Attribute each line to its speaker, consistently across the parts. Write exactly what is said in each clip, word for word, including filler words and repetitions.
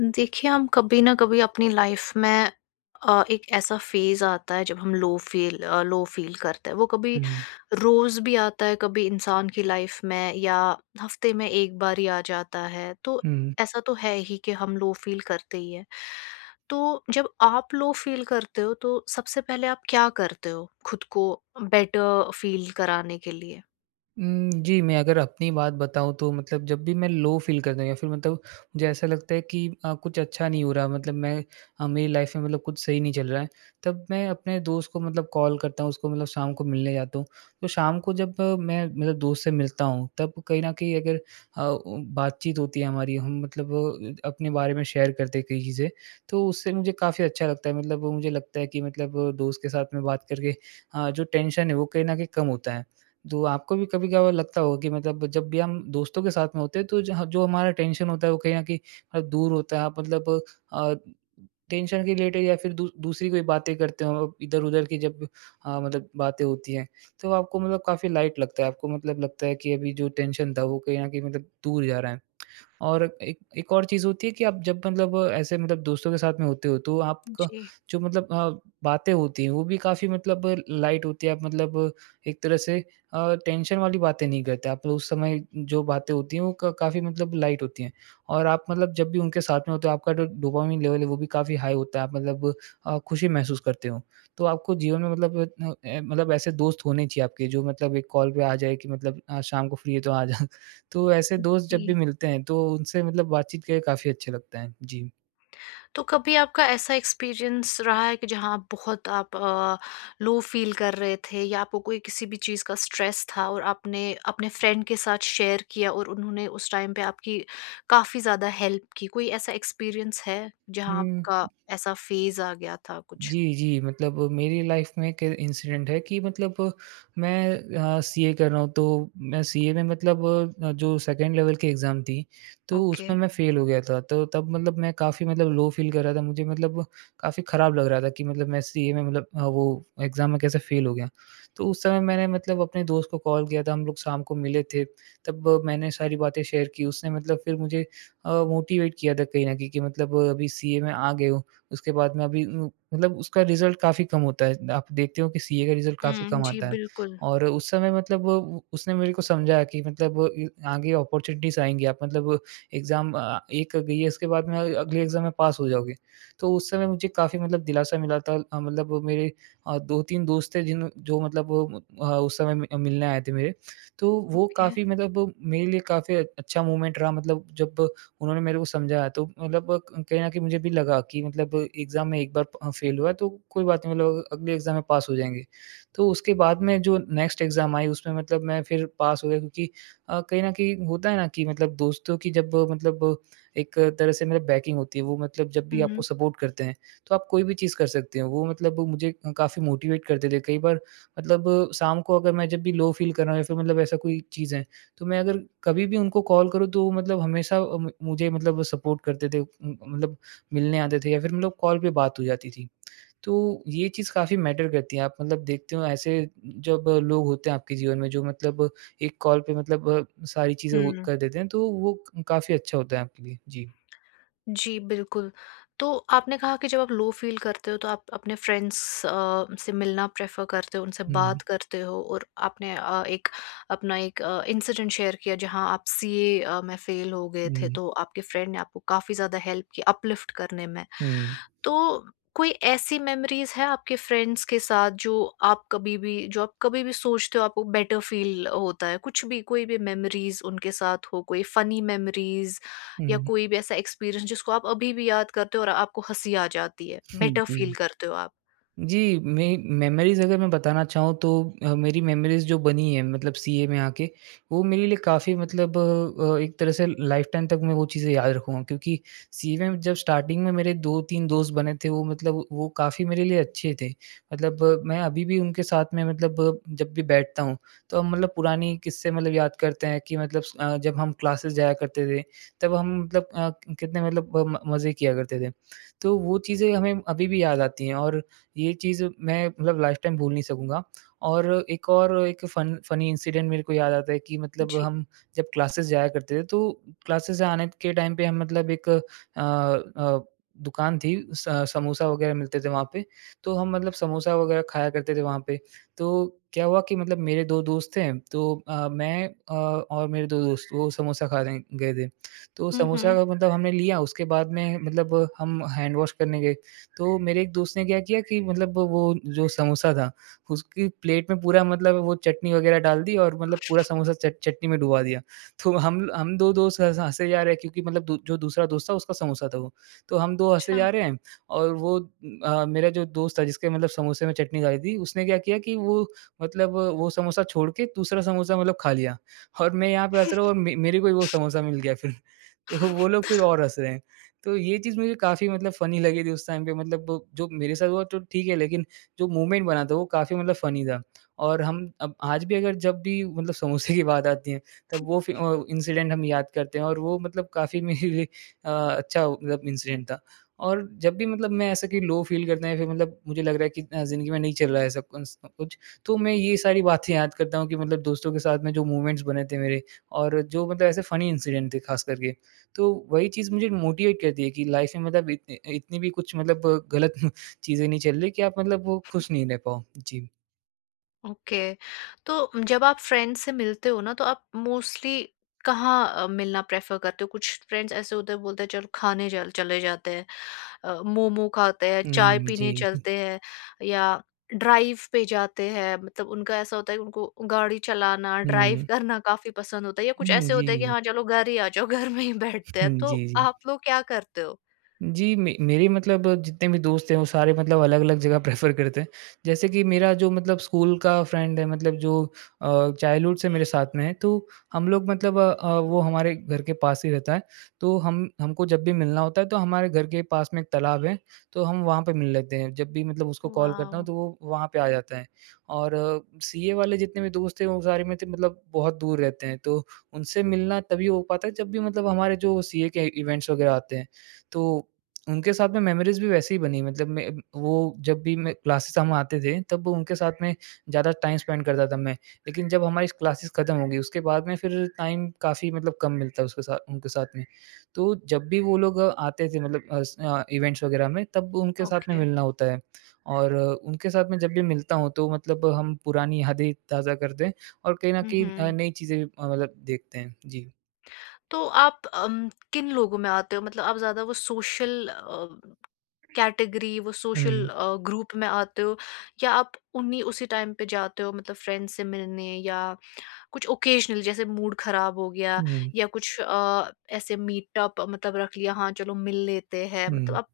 Speaker 1: देखिए, हम कभी ना कभी अपनी लाइफ में अ, एक ऐसा फ़ेज़ आता है जब हम लो फ़ील अ, लो फ़ील करते हैं। वो कभी
Speaker 2: हुँ,
Speaker 1: रोज़ भी आता है, कभी इंसान की लाइफ में या हफ़्ते में एक बार ही आ जाता है। तो
Speaker 2: हुँ।
Speaker 1: ऐसा तो है ही कि हम लो फ़ील करते ही हैं। तो जब आप लो फ़ील करते हो तो सबसे पहले आप क्या करते हो खुद को बेटर फ़ील कराने के लिए?
Speaker 2: उम, जी, मैं अगर अपनी बात बताऊँ तो मतलब जब भी मैं लो फ़ील करता हूँ या फिर मतलब मुझे ऐसा लगता है कि अ, कुछ अच्छा नहीं हो रहा मतलब मैं अ, मेरी लाइफ़ में मतलब कुछ सही नहीं चल रहा है, तब मैं अपने दोस्त को मतलब कॉल करता हूँ, उसको मतलब शाम को मिलने जाता हूँ। तो शाम को जब मैं मतलब दोस्त से मिलता हूँ, तब कहीं न कहीं अगर अ, उ बातचीत होती है हमारी, हम मतलब अ, अपने बारे में शेयर करते हैं कई चीज़ें, तो उससे मुझे काफ़ी अच्छा लगता है। मतलब मुझे लगता है कि मतलब दोस्त के साथ में बात करके अ, जो टेंशन है वो कहीं न कहीं कम होता है। तो आपको भी कभी-कभार लगता होगा कि मतलब जब भी हम दोस्तों के साथ में होते हैं तो जहाँ जो हमारा टेंशन होता है वो कहीं न कहीं अ, दूर होता है। आप मतलब अ, टेंशन के रिलेटेड या फिर दू दूसरी कोई बातें करते हो इधर-उधर की जब अ, मतलब बातें होती हैं, तो आपको मतलब काफ़ी लाइट लगता है। आपको मतलब लगता है कि अभी जो टेंशन था वो कहीं न कहीं मतलब दूर जा रहा है। और एक एक और चीज़ होती है कि आप जब मतलब ऐसे मतलब दोस्तों के साथ में होते हो तो आपका
Speaker 1: जी।
Speaker 2: जो मतलब अ, बातें होती हैं वो भी काफ़ी मतलब लाइट होती है। आप मतलब एक तरह से अ, टेंशन वाली बातें नहीं करते। आप उस समय जो बातें होती हैं वो क काफ़ी मतलब लाइट होती हैं और आप मतलब जब भी उनके साथ में होते हो आपका जो डोपामाइन लेवल है वो भी काफ़ी हाई होता है। आप मतलब अ, खुशी महसूस करते हो। तो आपको जीवन में मतलब अ, अ, मतलब ऐसे दोस्त होने चाहिए आपके जो मतलब एक कॉल पे आ जाए कि मतलब अ, शाम को फ्री है तो आ जा। तो ऐसे दोस्त जब भी
Speaker 1: जी।
Speaker 2: मिलते हैं, तो उनसे मतलब बातचीत करके काफ़ी अच्छा लगता है। जी।
Speaker 1: तो कभी आपका ऐसा एक्सपीरियंस रहा है कि जहाँ आप बहुत आप लो फील कर रहे थे या आपको कोई किसी भी चीज़ का स्ट्रेस था और आपने अपने फ्रेंड के साथ शेयर किया और उन्होंने उस टाइम पे आपकी काफ़ी ज़्यादा हेल्प की? कोई ऐसा एक्सपीरियंस है जहाँ
Speaker 2: हुँ।
Speaker 1: आपका ऐसा फ़ेज़ आ गया था कुछ?
Speaker 2: जी, जी। मतलब मेरी लाइफ़ में एक इंसिडेंट है कि मतलब मैं अ, सीए कर रहा हूँ तो मैं सीए में मतलब अ, जो सेकंड लेवल की एग्ज़ाम थी, तो
Speaker 1: ओके।
Speaker 2: उसमें मैं फ़ेल हो गया था। तो तब मतलब मैं काफ़ी मतलब लो फ़ील कर रहा था। मुझे मतलब काफ़ी ख़राब लग रहा था कि मतलब मैं सीए में मतलब अ, वो एग्ज़ाम में कैसे फ़ेल हो गया। तो उस समय मैंने मतलब अपने दोस्त को कॉल किया था, हम लोग शाम को मिले थे, तब मैंने सारी बातें शेयर की। उसने मतलब फिर मुझे अ, मोटिवेट किया था कहीं न कहीं कि मतलब अभी सीए में आ गए हो उसके बाद में अभी उ मतलब उसका रिज़ल्ट काफ़ी कम होता है। आप देखते हो कि सीए का रिज़ल्ट काफ़ी
Speaker 1: हुँ,
Speaker 2: कम
Speaker 1: जी
Speaker 2: आता है
Speaker 1: बिल्कुल।
Speaker 2: और उस समय मतलब उ उसने मेरे को समझाया कि मतलब वो इ आगे अपॉर्च्युनिटीज़ आएँगी, आप मतलब एग्ज़ाम अ, एक गई है, उसके बाद में अगले एग्ज़ाम में पास हो जाओगे। तो उस समय मुझे काफ़ी मतलब दिलासा मिला था अ, मतलब वो मेरे अ, दो तीन दोस्त थे जिन जो मतलब वो अ, उस समय मि मिलने आए थे मेरे। तो वो
Speaker 1: ओके।
Speaker 2: काफ़ी मतलब वो मेरे लिए काफ़ी अच्छा मोमेंट रहा मतलब जब उन्होंने मेरे को समझाया तो मतलब कहीं न कहीं मुझे भी लगा कि मतलब एग्ज़ाम में एक बार प फ़ेल हुआ तो कोई बात नहीं मतलब अगले एग्ज़ाम में पास हो जाएँगे। तो उसके बाद में जो नेक्स्ट एग्ज़ाम आई उसमें मतलब मैं फिर पास हो गया क्योंकि अ, कहीं न कहीं होता है ना कि मतलब दोस्तों की जब मतलब एक तरह से मतलब बैकिंग होती है, वो मतलब जब भी
Speaker 1: हुँ,
Speaker 2: आपको
Speaker 1: हुँ।
Speaker 2: सपोर्ट करते हैं, तो आप कोई भी चीज़ कर सकते हो। वो मतलब मुझे काफ़ी मोटिवेट करते थे। कई बार मतलब शाम को अगर मैं जब भी लो फ़ील कर रहा हूँ या फिर मतलब ऐसा कोई चीज़ है तो मैं अगर कभी भी उनको कॉल करूँ तो वो मतलब हमेशा अ, मु मुझे मतलब सपोर्ट करते थे। उम, मतलब मिलने आते थे या फिर मतलब कॉल पे बात हो जाती थी। तो ये चीज़ काफ़ी मैटर करती है। आप मतलब देखते हो ऐसे जब लोग होते हैं आपके जीवन में जो मतलब एक कॉल पे मतलब अ, सारी चीज़ें वो
Speaker 1: हुँ।
Speaker 2: कर देते हैं तो वो काफ़ी अच्छा होता है आपके लिए। जी।
Speaker 1: जी, बिल्कुल। तो आपने कहा कि जब आप लो फ़ील करते हो तो आप अपने फ्रेंड्स अ, से मिलना प्रेफ़र करते हो, उनसे
Speaker 2: हुँ,
Speaker 1: बात करते हो और आपने अ, एक अपना एक अ, इंसिडेंट शेयर किया जहाँ आप सीए अ, में फ़ेल हो गए थे,
Speaker 2: हुँ,
Speaker 1: तो आपके फ्रेंड ने आपको काफ़ी ज़्यादा हेल्प की अपलिफ्ट करने में।
Speaker 2: हुँ,
Speaker 1: तो कोई ऐसी मेमोरीज़ है आपके फ्रेंड्स के साथ जो आप कभी भी जो आप कभी भी सोचते हो आपको बेटर फ़ील होता है? कुछ भी कोई भी मेमोरीज़ उनके साथ हो, कोई फ़नी मेमोरीज़ या
Speaker 2: हुँ,
Speaker 1: कोई भी ऐसा एक्सपीरियंस जिसको आप अभी भी याद करते हो और आपको हँसी आ जाती है, बेटर
Speaker 2: जी।
Speaker 1: फील करते हो आप?
Speaker 2: जी, मे मेमोरीज़ अगर मैं बताना चाहूँ तो अ, मेरी मेमोरीज़ जो बनी है मतलब सीए में आके, वो मेरे लिए काफ़ी मतलब अ, एक तरह से लाइफ़ टाइम तक मैं वो चीज़ें याद रखूँगा क्योंकि सीए में जब स्टार्टिंग में मेरे दो तीन दोस्त बने थे वो मतलब वो काफ़ी मेरे लिए अच्छे थे। मतलब अ, मैं अभी भी उनके साथ में मतलब अ, जब भी बैठता हूँ, तो हम मतलब पुरानी किस्से मतलब याद करते हैं कि मतलब अ, जब हम क्लासेस जाया करते थे, तब हम मतलब अ, कितने मतलब अ, म मज़े किया करते थे। तो वो चीज़ें हमें अभी भी याद आती हैं और ये चीज़ मैं मतलब लाइफ़टाइम भूल नहीं सकूँगा। और एक और एक फ़न फ़नी इंसिडेंट मेरे को याद आता है कि मतलब
Speaker 1: जी।
Speaker 2: हम जब क्लासेस जाया करते थे तो क्लासेस से आने के टाइम पे हम मतलब एक अ अ, दुकान थी स समोसा वग़ैरह मिलते थे वहाँ पे। तो हम मतलब समोसा वग़ैरह खाया करते थे वहाँ पे। तो क्या हुआ कि मतलब मेरे दो दोस्त थे तो अ, मैं अ, और मेरे दो दोस्त वो समोसा खाने गए थे। तो
Speaker 1: हुँ,
Speaker 2: समोसा
Speaker 1: हुँ।
Speaker 2: का मतलब हमने लिया उसके बाद में मतलब हम हैंड वॉश करने गए। तो मेरे एक दोस्त ने क्या किया कि मतलब वो जो समोसा था, उसकी प्लेट में पूरा मतलब वो चटनी वग़ैरह डाल दी और मतलब पूरा समोसा चट चटनी में डुबा दिया। तो हम हम दो दोस्त हँस हँसे जा रहे हैं क्योंकि मतलब दू जो दूसरा दोस्त था उसका समोसा था वो। तो हम दो हँसे
Speaker 1: अच्छा।
Speaker 2: जा रहे हैं और वो अ, मेरा जो दोस्त था जिसके मतलब समोसे में चटनी डाली थी, उसने क्या किया कि वो मतलब वो समोसा छोड़ के दूसरा समोसा मतलब खा लिया और मैं यहाँ पे हँस रहा हूँ और मे मेरे को ही वो समोसा मिल गया फिर। तो वो लोग फिर और हँस रहे हैं। तो ये चीज़ मुझे काफ़ी मतलब फ़नी लगी थी उस टाइम पे मतलब वो जो मेरे साथ हुआ तो ठीक है, लेकिन जो मूवमेंट बना था वो काफ़ी मतलब फ़नी था। और हम अब आज भी अगर जब भी मतलब समोसे की बात आती है, तब वो फि अ, इंसिडेंट हम याद करते हैं और वो मतलब काफ़ी मेरे लिए अ, अच्छा मतलब इंसिडेंट था। और जब भी मतलब मैं ऐसा कि लो फ़ील करते हैं फिर मतलब मुझे लग रहा है कि अ, ज़िंदगी में नहीं चल रहा है सब कुछ सब कुछ, तो मैं ये सारी बातें याद करता हूँ कि मतलब दोस्तों के साथ में जो मूवमेंट्स बने थे मेरे और जो मतलब ऐसे फ़नी इंसिडेंट थे ख़ास करके। तो वही चीज़ मुझे मोटिवेट करती है कि लाइफ में मतलब इत इतनी भी कुछ मतलब गलत चीज़ें नहीं चल रही कि आप मतलब वो खुश नहीं रह पाओ। जी।
Speaker 1: ओके। तो जब आप फ्रेंड से मिलते हो ना, तो आप मोस्टली कहाँ अ, मिलना प्रेफ़र करते हो? कुछ फ्रेंड्स ऐसे होते हैं, बोलते हैं चलो खाने चल चले जाते हैं। अ, मोमो खाते हैं, चाय
Speaker 2: हुँ,
Speaker 1: पीने
Speaker 2: जी।
Speaker 1: चलते हैं या ड्राइव पे जाते हैं। मतलब उनका ऐसा होता है कि उनको गाड़ी चलाना, ड्राइव
Speaker 2: हुँ,
Speaker 1: करना काफ़ी पसंद होता है, या कुछ
Speaker 2: हुँ,
Speaker 1: ऐसे होते हैं कि
Speaker 2: जी।
Speaker 1: हाँ, चलो घर ही आ जाओ, घर में ही बैठते हैं।
Speaker 2: हुँ,
Speaker 1: तो
Speaker 2: जी, जी।
Speaker 1: आप लोग क्या करते हो?
Speaker 2: जी, मे मेरे मतलब जितने भी दोस्त हैं वो सारे मतलब अलग-अलग जगह प्रेफ़र करते हैं। जैसे कि मेरा जो मतलब स्कूल का फ्रेंड है मतलब जो अ, चाइल्डहुड से मेरे साथ में है तो हम लोग मतलब अ अ, वो हमारे घर के पास ही रहता है। तो हम हमको जब भी मिलना होता है तो हमारे घर के पास में एक तालाब है तो हम वहाँ पे मिल लेते हैं। जब भी मतलब उसको कॉल करता हूँ
Speaker 1: वॉव!
Speaker 2: तो वो वहाँ पे आ जाता है। और सीए वाले जितने भी दोस्त हैं वो सारे मेरे से मतलब बहुत दूर रहते हैं तो उनसे मिलना तभी हो पाता है जब भी मतलब हमारे जो सीए के इवेंट्स वग़ैरह आते हैं। तो उनके साथ में मेमोरीज़ भी वैसे ही बनी मतलब मैं वो जब भी मैं क्लासेस हम आते थे, तब उनके साथ में ज़्यादा टाइम स्पेंड करता था मैं। लेकिन जब हमारी क्लासेस खत्म हो गई, उसके बाद में फिर टाइम काफ़ी मतलब कम मिलता है उसके साथ उनके साथ में। तो जब भी वो लोग आते थे मतलब अस अ, इवेंट्स वगैरह में, तब उनके साथ में
Speaker 1: ओके।
Speaker 2: मिलना होता है। और अ, उनके साथ में जब भी मिलता हूँ, तो मतलब हम पुरानी यादें ताज़ा करते हैं और कहीं न
Speaker 1: हुँ,
Speaker 2: कहीं अ,
Speaker 1: हुँ।
Speaker 2: नई चीज़ें भी अ, मतलब देखते हैं। जी।
Speaker 1: तो आप अम, किन लोगों में आते हो? मतलब आप ज़्यादा वो सोशल अ, कैटेगरी, वो
Speaker 2: हुँ।
Speaker 1: सोशल अ, ग्रुप में आते हो, या आप उन्हीं उसी टाइम पे जाते हो मतलब फ्रेंड्स से मिलने, या कुछ ओकेजनल जैसे मूड खराब हो गया
Speaker 2: हुँ,
Speaker 1: या कुछ अ, ऐसे मीटअप मतलब रख लिया, हाँ चलो मिल लेते हैं, मतलब
Speaker 2: हुँ।
Speaker 1: आप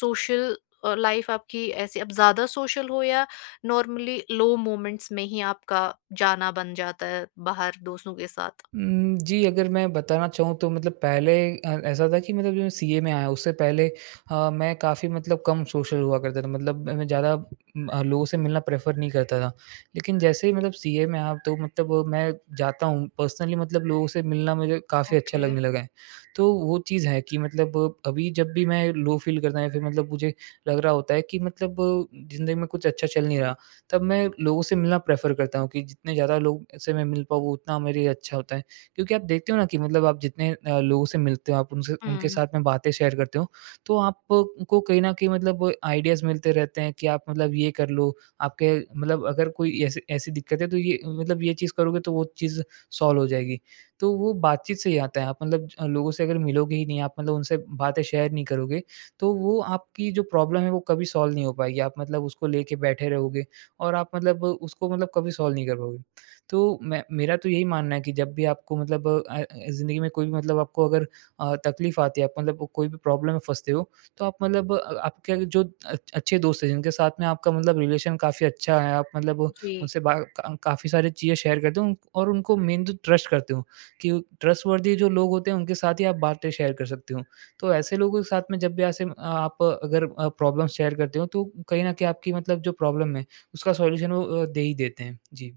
Speaker 1: सोशल लाइफ आपकी ऐसी अब ज्यादा सोशल हो, या नॉर्मली लो मोमेंट्स में ही आपका जाना बन जाता है बाहर दोस्तों के साथ?
Speaker 2: उम, जी, अगर मैं बताना चाहूँ तो मतलब पहले अ, ऐसा था कि मतलब जो मैं सीए में आया उससे पहले अ, मैं काफ़ी मतलब कम सोशल हुआ करता था। मतलब मैं ज़्यादा उम, अ, लोगों से मिलना प्रेफ़र नहीं करता था। लेकिन जैसे ही मतलब सीए में आया तो मतलब मैं जाता हूँ पर्सनली मतलब लोगों से मिलना मुझे काफ़ी अच्छा
Speaker 1: ओके।
Speaker 2: लगने लगा है। तो वो चीज़ है कि मतलब अभी जब भी मैं लो फ़ील करता हूँ या फिर मतलब मुझे लग रहा होता है कि मतलब ज़िंदगी में कुछ अच्छा चल नहीं रहा, तब मैं लोगों से मिलना प्रेफ़र करता हूँ कि जितने ज़्यादा लोग से मैं मिल पाऊँ वो उतना मेरे लिए अच्छा होता है। क्योंकि आप देखते हो ना कि मतलब आप जितने अ, लोगों से मिलते हो, आप उनसे उनके
Speaker 1: हम्म।
Speaker 2: साथ में बातें शेयर करते हो, तो आपको कहीं न कहीं मतलब आइडियाज़ मिलते रहते हैं कि आप मतलब ये कर लो, आपके मतलब अगर कोई ऐसी ऐसी दिक्कत है तो ये मतलब ये चीज़ करोगे तो वो चीज़ सॉल्व हो जाएगी। तो वो बातचीत से ही आता है, आप मतलब अ, लोगों से अगर मिलोगे ही नहीं, आप मतलब उनसे बातें शेयर नहीं करोगे, तो वो आपकी जो प्रॉब्लम है वो कभी सॉल्व नहीं हो पाएगी। आप मतलब उसको लेके बैठे रहोगे और आप मतलब उसको मतलब कभी सॉल्व नहीं कर पाओगे। तो मैं मेरा तो यही मानना है कि जब भी आपको मतलब अ, ज़िंदगी में कोई भी मतलब आपको अगर अ, तकलीफ़ आती है, आप मतलब कोई भी प्रॉब्लम में फँसते हो, तो आप मतलब अ, आपके जो अ, अच्छे दोस्त हैं, जिनके साथ में आपका मतलब रिलेशन काफ़ी अच्छा है, आप मतलब
Speaker 1: जी।
Speaker 2: उनसे बा का काफ़ी सारी चीज़ें शेयर करते हो उन- और उनको मेन तो ट्रस्ट करते हो कि ट्रस्टवर्दी जो लोग होते हैं, उनके साथ ही आप बातें शेयर कर सकते हो। तो ऐसे लोगों के साथ में जब भी ऐसे अ, आप अगर अ, प्रॉब्लम शेयर करते हो, तो कहीं न कहीं आपकी मतलब जो प्रॉब्लम है, उसका सॉल्यूशन वो अ, दे ही देते हैं। जी।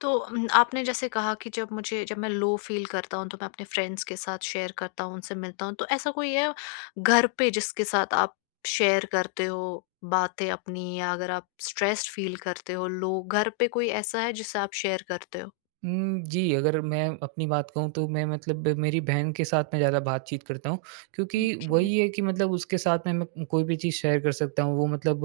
Speaker 1: तो उम, आपने जैसे कहा कि जब मुझे जब मैं लो फ़ील करता हूँ, तो मैं अपने फ्रेंड्स के साथ शेयर करता हूँ, उनसे मिलता हूँ। तो ऐसा कोई है घर पे जिसके साथ आप शेयर करते हो बातें अपनी, या अगर आप स्ट्रेस्ड फ़ील करते हो, लो, घर पे कोई ऐसा है जिससे आप शेयर करते हो?
Speaker 2: हुँ, जी, अगर मैं अपनी बात कहूँ तो मैं मतलब मेरी बहन के साथ मैं ज़्यादा बातचीत करता हूँ क्योंकि
Speaker 1: ओके।
Speaker 2: वही है कि मतलब उसके साथ में मैं कोई भी चीज़ शेयर कर सकता हूँ। वो मतलब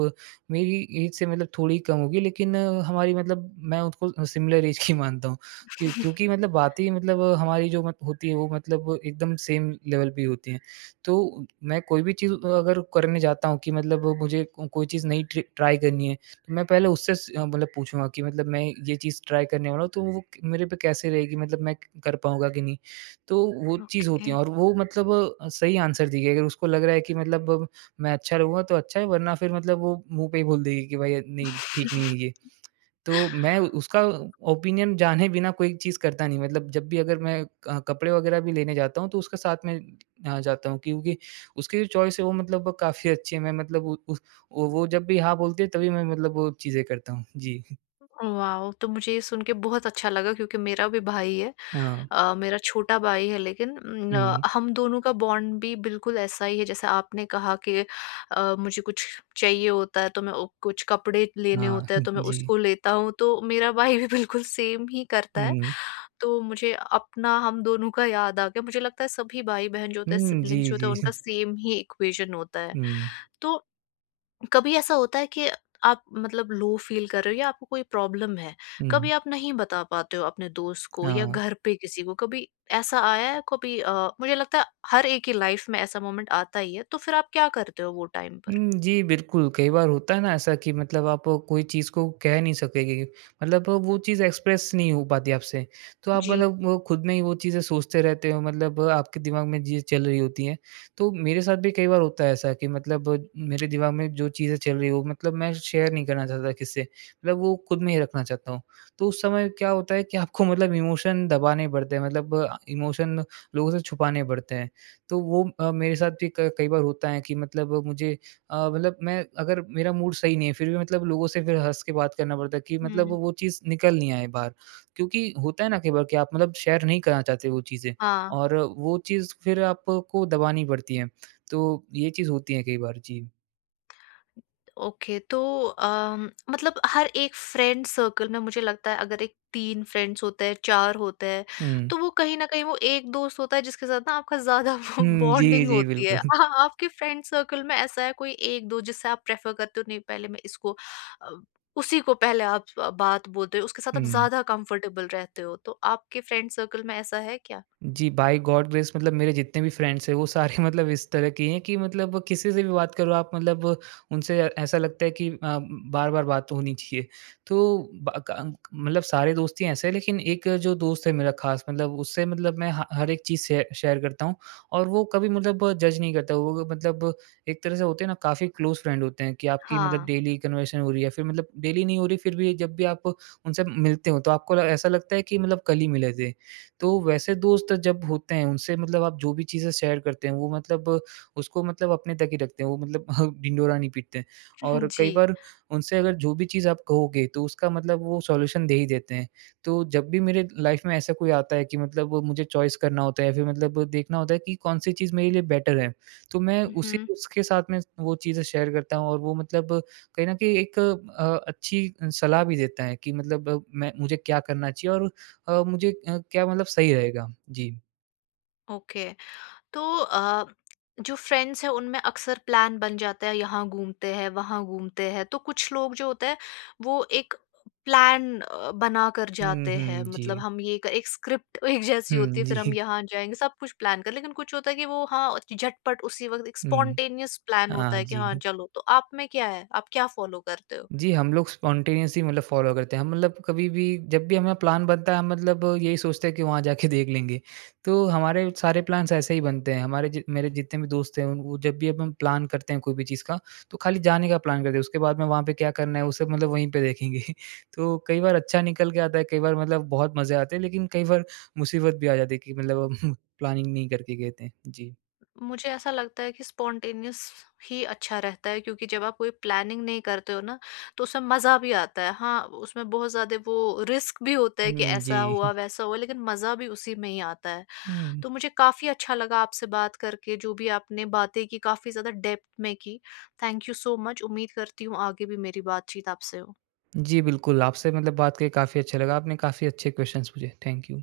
Speaker 2: मेरी एज से मतलब थोड़ी कम होगी लेकिन अ, हमारी मतलब मैं उसको सिमिलर एज की मानता हूँ क्यों क्योंकि मतलब बातें ही मतलब हमारी जो मत होती है वो मतलब एकदम सेम लेवल पे ही होती हैं। तो मैं कोई भी चीज़ अगर करने जाता हूँ कि मतलब मुझे को- कोई चीज़ नई ट्रि ट्राई करनी है तो मैं पहले उससे स अ, मतलब पूछूँगा कि मतलब मैं ये चीज़ ट्राई करने वाला हूँ, तो वो क- मेरे पे कैसे रहेगी मतलब मैं कर पाऊँगा कि नहीं? तो वो चीज़
Speaker 1: ओके।
Speaker 2: होती है और वो मतलब अ, सही आंसर देगी अगर उसको लग रहा है कि मतलब अ, मैं अच्छा रहूँगा तो अच्छा है वरना फिर मतलब वो मुँह पे ही बोल देगी कि भाई नहीं, ठीक नहीं है ये। तो मैं उ- उसका ओपिनियन जाने बिना कोई चीज़ करता नहीं, मतलब जब भी अगर मैं अ, कपड़े वगैरह भी लेने जाता हूँ, तो उसके साथ में अ, जाता हूँ क्योंकि उसकी जो चॉइस है वो मतलब काफ़ी अच्छी है, मैं मतलब उ उस वो वो जब भी हाँ बोलती है तभी मैं मतलब वो चीज़ें करता हूँ। जी।
Speaker 1: वाओ! तो मुझे ये सुन के बहुत अच्छा लगा क्योंकि मेरा भी भाई है।
Speaker 2: हाँ।
Speaker 1: अ, मेरा छोटा भाई है, लेकिन उम, अ,
Speaker 2: हुँ।
Speaker 1: हम दोनों का बॉन्ड भी बिल्कुल ऐसा ही है जैसे आपने कहा कि अ, मुझे कुछ चाहिए होता है तो मैं ओ, कुछ कपड़े लेने
Speaker 2: हाँ।
Speaker 1: होते हैं तो मैं
Speaker 2: जी।
Speaker 1: उसको लेता हूँ, तो मेरा भाई भी बिल्कुल सेम ही करता है।
Speaker 2: हुँ।
Speaker 1: तो मुझे अपना हम दोनों का याद आ गया। मुझे लगता है सभी भाई-बहन जो होते हैं,
Speaker 2: हुँ,
Speaker 1: सिब्लिंग्स
Speaker 2: जी,
Speaker 1: जो होते हैं, उनका
Speaker 2: जी।
Speaker 1: सेम ही इक्वेशन होता है।
Speaker 2: हुँ।
Speaker 1: तो कभी ऐसा होता है कि आप मतलब लो फील कर रहे हो या आपको कोई प्रॉब्लम है,
Speaker 2: हुँ।
Speaker 1: कभी आप नहीं बता पाते हो अपने दोस्त को या
Speaker 2: हाँ।
Speaker 1: घर पे किसी को, कभी ऐसा आया है? कभी अ, मुझे लगता है हर एक की लाइफ में ऐसा मोमेंट आता ही है, तो फिर आप क्या करते हो वो टाइम पर?
Speaker 2: हुँ, जी, बिल्कुल, कई बार होता है ना ऐसा कि मतलब आप कोई चीज़ को कह नहीं सकेंगे, मतलब वो चीज़ एक्सप्रेस नहीं हो पाती आपसे। तो आप
Speaker 1: जी।
Speaker 2: मतलब वो खुद में ही वो चीज़ें सोचते रहते हो, मतलब आपके दिमाग में चीज़ें चल रही होती हैं। तो मेरे साथ भी कई बार होता है ऐसा कि मतलब मेरे दिमाग में जो चीज़ें चल रही हो, मतलब मैं शेयर नहीं करना चाहता किससे, मतलब वो खुद में ही रखना चाहता हूँ। तो उस समय क्या होता है कि आपको मतलब इमोशन दबाने पड़ते हैं, मतलब इमोशन लोगों से छुपाने पड़ते हैं। तो वो अ, मेरे साथ भी क कई बार होता है कि मतलब मुझे अ, मतलब मैं अगर मेरा मूड सही नहीं है फिर भी मतलब लोगों से फिर हँस के बात करना पड़ता है कि मतलब
Speaker 1: हुँ।
Speaker 2: वो चीज़ निकल नहीं आए बाहर। क्योंकि होता है ना कई बार कि आप मतलब शेयर नहीं करना चाहते वो चीज़ें
Speaker 1: हाँ।
Speaker 2: और वो चीज़ फिर आपको दबानी पड़ती है। तो ये चीज़ होती है कई बार। जी।
Speaker 1: ओके। तो अम, मतलब हर एक फ्रेंड सर्कल में मुझे लगता है अगर एक तीन फ्रेंड्स होते हैं, चार होते हैं,
Speaker 2: हुँ।
Speaker 1: तो वो कहीं ना कहीं वो एक दोस्त होता है जिसके साथ ना आपका ज्यादा
Speaker 2: हुँ, जी,
Speaker 1: बॉन्डिंग
Speaker 2: जी,
Speaker 1: होती है,
Speaker 2: बिल्कुल।
Speaker 1: आ, आपके फ्रेंड सर्कल में ऐसा है कोई एक दो जिससे आप प्रेफर करते हो, नहीं पहले मैं इसको अ, उसी को पहले आप अ, बात बोलते हो, उसके साथ आप
Speaker 2: हुँ।
Speaker 1: ज्यादा कंफर्टेबल रहते हो, तो आपके फ्रेंड सर्कल में ऐसा है क्या?
Speaker 2: जी, बाय गॉड ग्रेस मतलब मेरे जितने भी फ्रेंड्स हैं, वो सारे मतलब इस तरह के हैं कि मतलब किसी से भी बात करो आप मतलब उनसे ऐसा लगता है कि अ, बार-बार बात तो होनी चाहिए। तो ब क मतलब सारे दोस्त ही ऐसे हैं, लेकिन एक जो दोस्त है मेरा ख़ास मतलब उससे मतलब मैं ह हर एक चीज़ शे शेयर करता हूँ और वो कभी मतलब जज नहीं करता। वो मतलब एक तरह से होते हैं ना, काफ़ी क्लोज़ फ्रेंड होते हैं कि आपकी मतलब
Speaker 1: हाँ
Speaker 2: डेली कन्वर्सेशन हो रही है, फिर मतलब डेली नहीं हो रही, फिर भी जब भी आप उनसे मिलते हो, तो आपको ऐसा लगता है कि मतलब कल ही मिले थे। तो वैसे दोस्त जब होते हैं उनसे मतलब आप जो भी चीज़ें शेयर करते हैं वो मतलब उसको मतलब अपने तक ही रखते हैं, वो मतलब ढिंढोरा नहीं पीटते हैं। और
Speaker 1: जी।
Speaker 2: कई बार उनसे अगर जो भी चीज़ आप कहोगे तो उसका मतलब वो सॉल्यूशन दे ही देते हैं। तो जब भी मेरे लाइफ़ में ऐसा कोई आता है कि मतलब वो मुझे चॉइस करना होता है या फिर मतलब देखना होता है कि कौन-सी चीज़ मेरे लिए बेटर है, तो मैं उसी
Speaker 1: हम्म।
Speaker 2: उसके साथ में वो चीज़ें शेयर करता हूँ और वो मतलब कहीं न कहीं एक अ, अच्छी सलाह भी देता है कि मतलब अ, मैं मुझे क्या करना चाहिए और अ, मुझे अ, क्या मतलब सही रहेगा? जी।
Speaker 1: ओके। तो अ, जो फ्रेंड्स हैं उनमें अक्सर प्लान बन जाता है यहाँ घूमते हैं वहाँ घूमते हैं, तो कुछ लोग जो होते हैं वो एक प्लान अ, बना कर
Speaker 2: हुँ,
Speaker 1: जाते हैं,
Speaker 2: हुँ। जी।
Speaker 1: मतलब हम ये कर, एक स्क्रिप्ट एक जैसी होती है,
Speaker 2: हुँ,
Speaker 1: फिर हम
Speaker 2: जी।
Speaker 1: यहाँ जाएंगे सब कुछ प्लान कर, लेकिन कुछ होता है कि वो हाँ झटपट उसी वक्त एक
Speaker 2: हुँ।
Speaker 1: स्पॉन्टेनियस प्लान होता
Speaker 2: हाँ
Speaker 1: है कि हाँ
Speaker 2: जी।
Speaker 1: चलो, तो आप में क्या है, आप क्या फॉलो करते हो?
Speaker 2: जी, हम लोग स्पॉन्टेनियसली मतलब फ़ॉलो करते हैं। हम मतलब कभी भी जब भी हमारा प्लान बनता है हम मतलब यही सोचते हैं कि वहाँ जाके देख लेंगे। तो हमारे सारे प्लान्स ऐसे ही बनते हैं। हमारे जि मेरे जितने भी दोस्त हैं उन वो जब भी अब हम प्लान करते हैं कोई भी चीज़ का तो खाली जाने का प्लान करते हैं। उसके बाद में वहाँ पे क्या करना है वो सब मतलब वहीं पे देखेंगे। तो कई बार अच्छा निकल के आता है, कई बार मतलब बहुत मज़े आते हैं, लेकिन कई बार मुसीबत भी आ जाती है कि मतलब प्लानिंग नहीं करके गए थे। जी।
Speaker 1: मुझे ऐसा लगता है कि स्पॉन्टेनियस ही अच्छा रहता है, क्योंकि जब आप कोई प्लानिंग नहीं करते हो ना, तो उसमें मज़ा भी आता है। हाँ, उसमें बहुत ज़्यादा वो रिस्क भी होता है कि
Speaker 2: हुँ,
Speaker 1: ऐसा
Speaker 2: जी।
Speaker 1: हुआ, वैसा हुआ, लेकिन मज़ा भी उसी में ही आता है।
Speaker 2: हम्म,
Speaker 1: तो मुझे काफ़ी अच्छा लगा आपसे बात करके, जो भी आपने बातें की काफ़ी ज़्यादा डेप्थ में की। Thank you so much. उम्मीद करती हूँ आगे भी मेरी बातचीत आपसे हो।
Speaker 2: जी, बिल्कुल, आपसे मतलब बात करके काफ़ी अच्छा लगा। आपने काफ़ी अच्छे क्वेश्चंस पूछे। Thank you.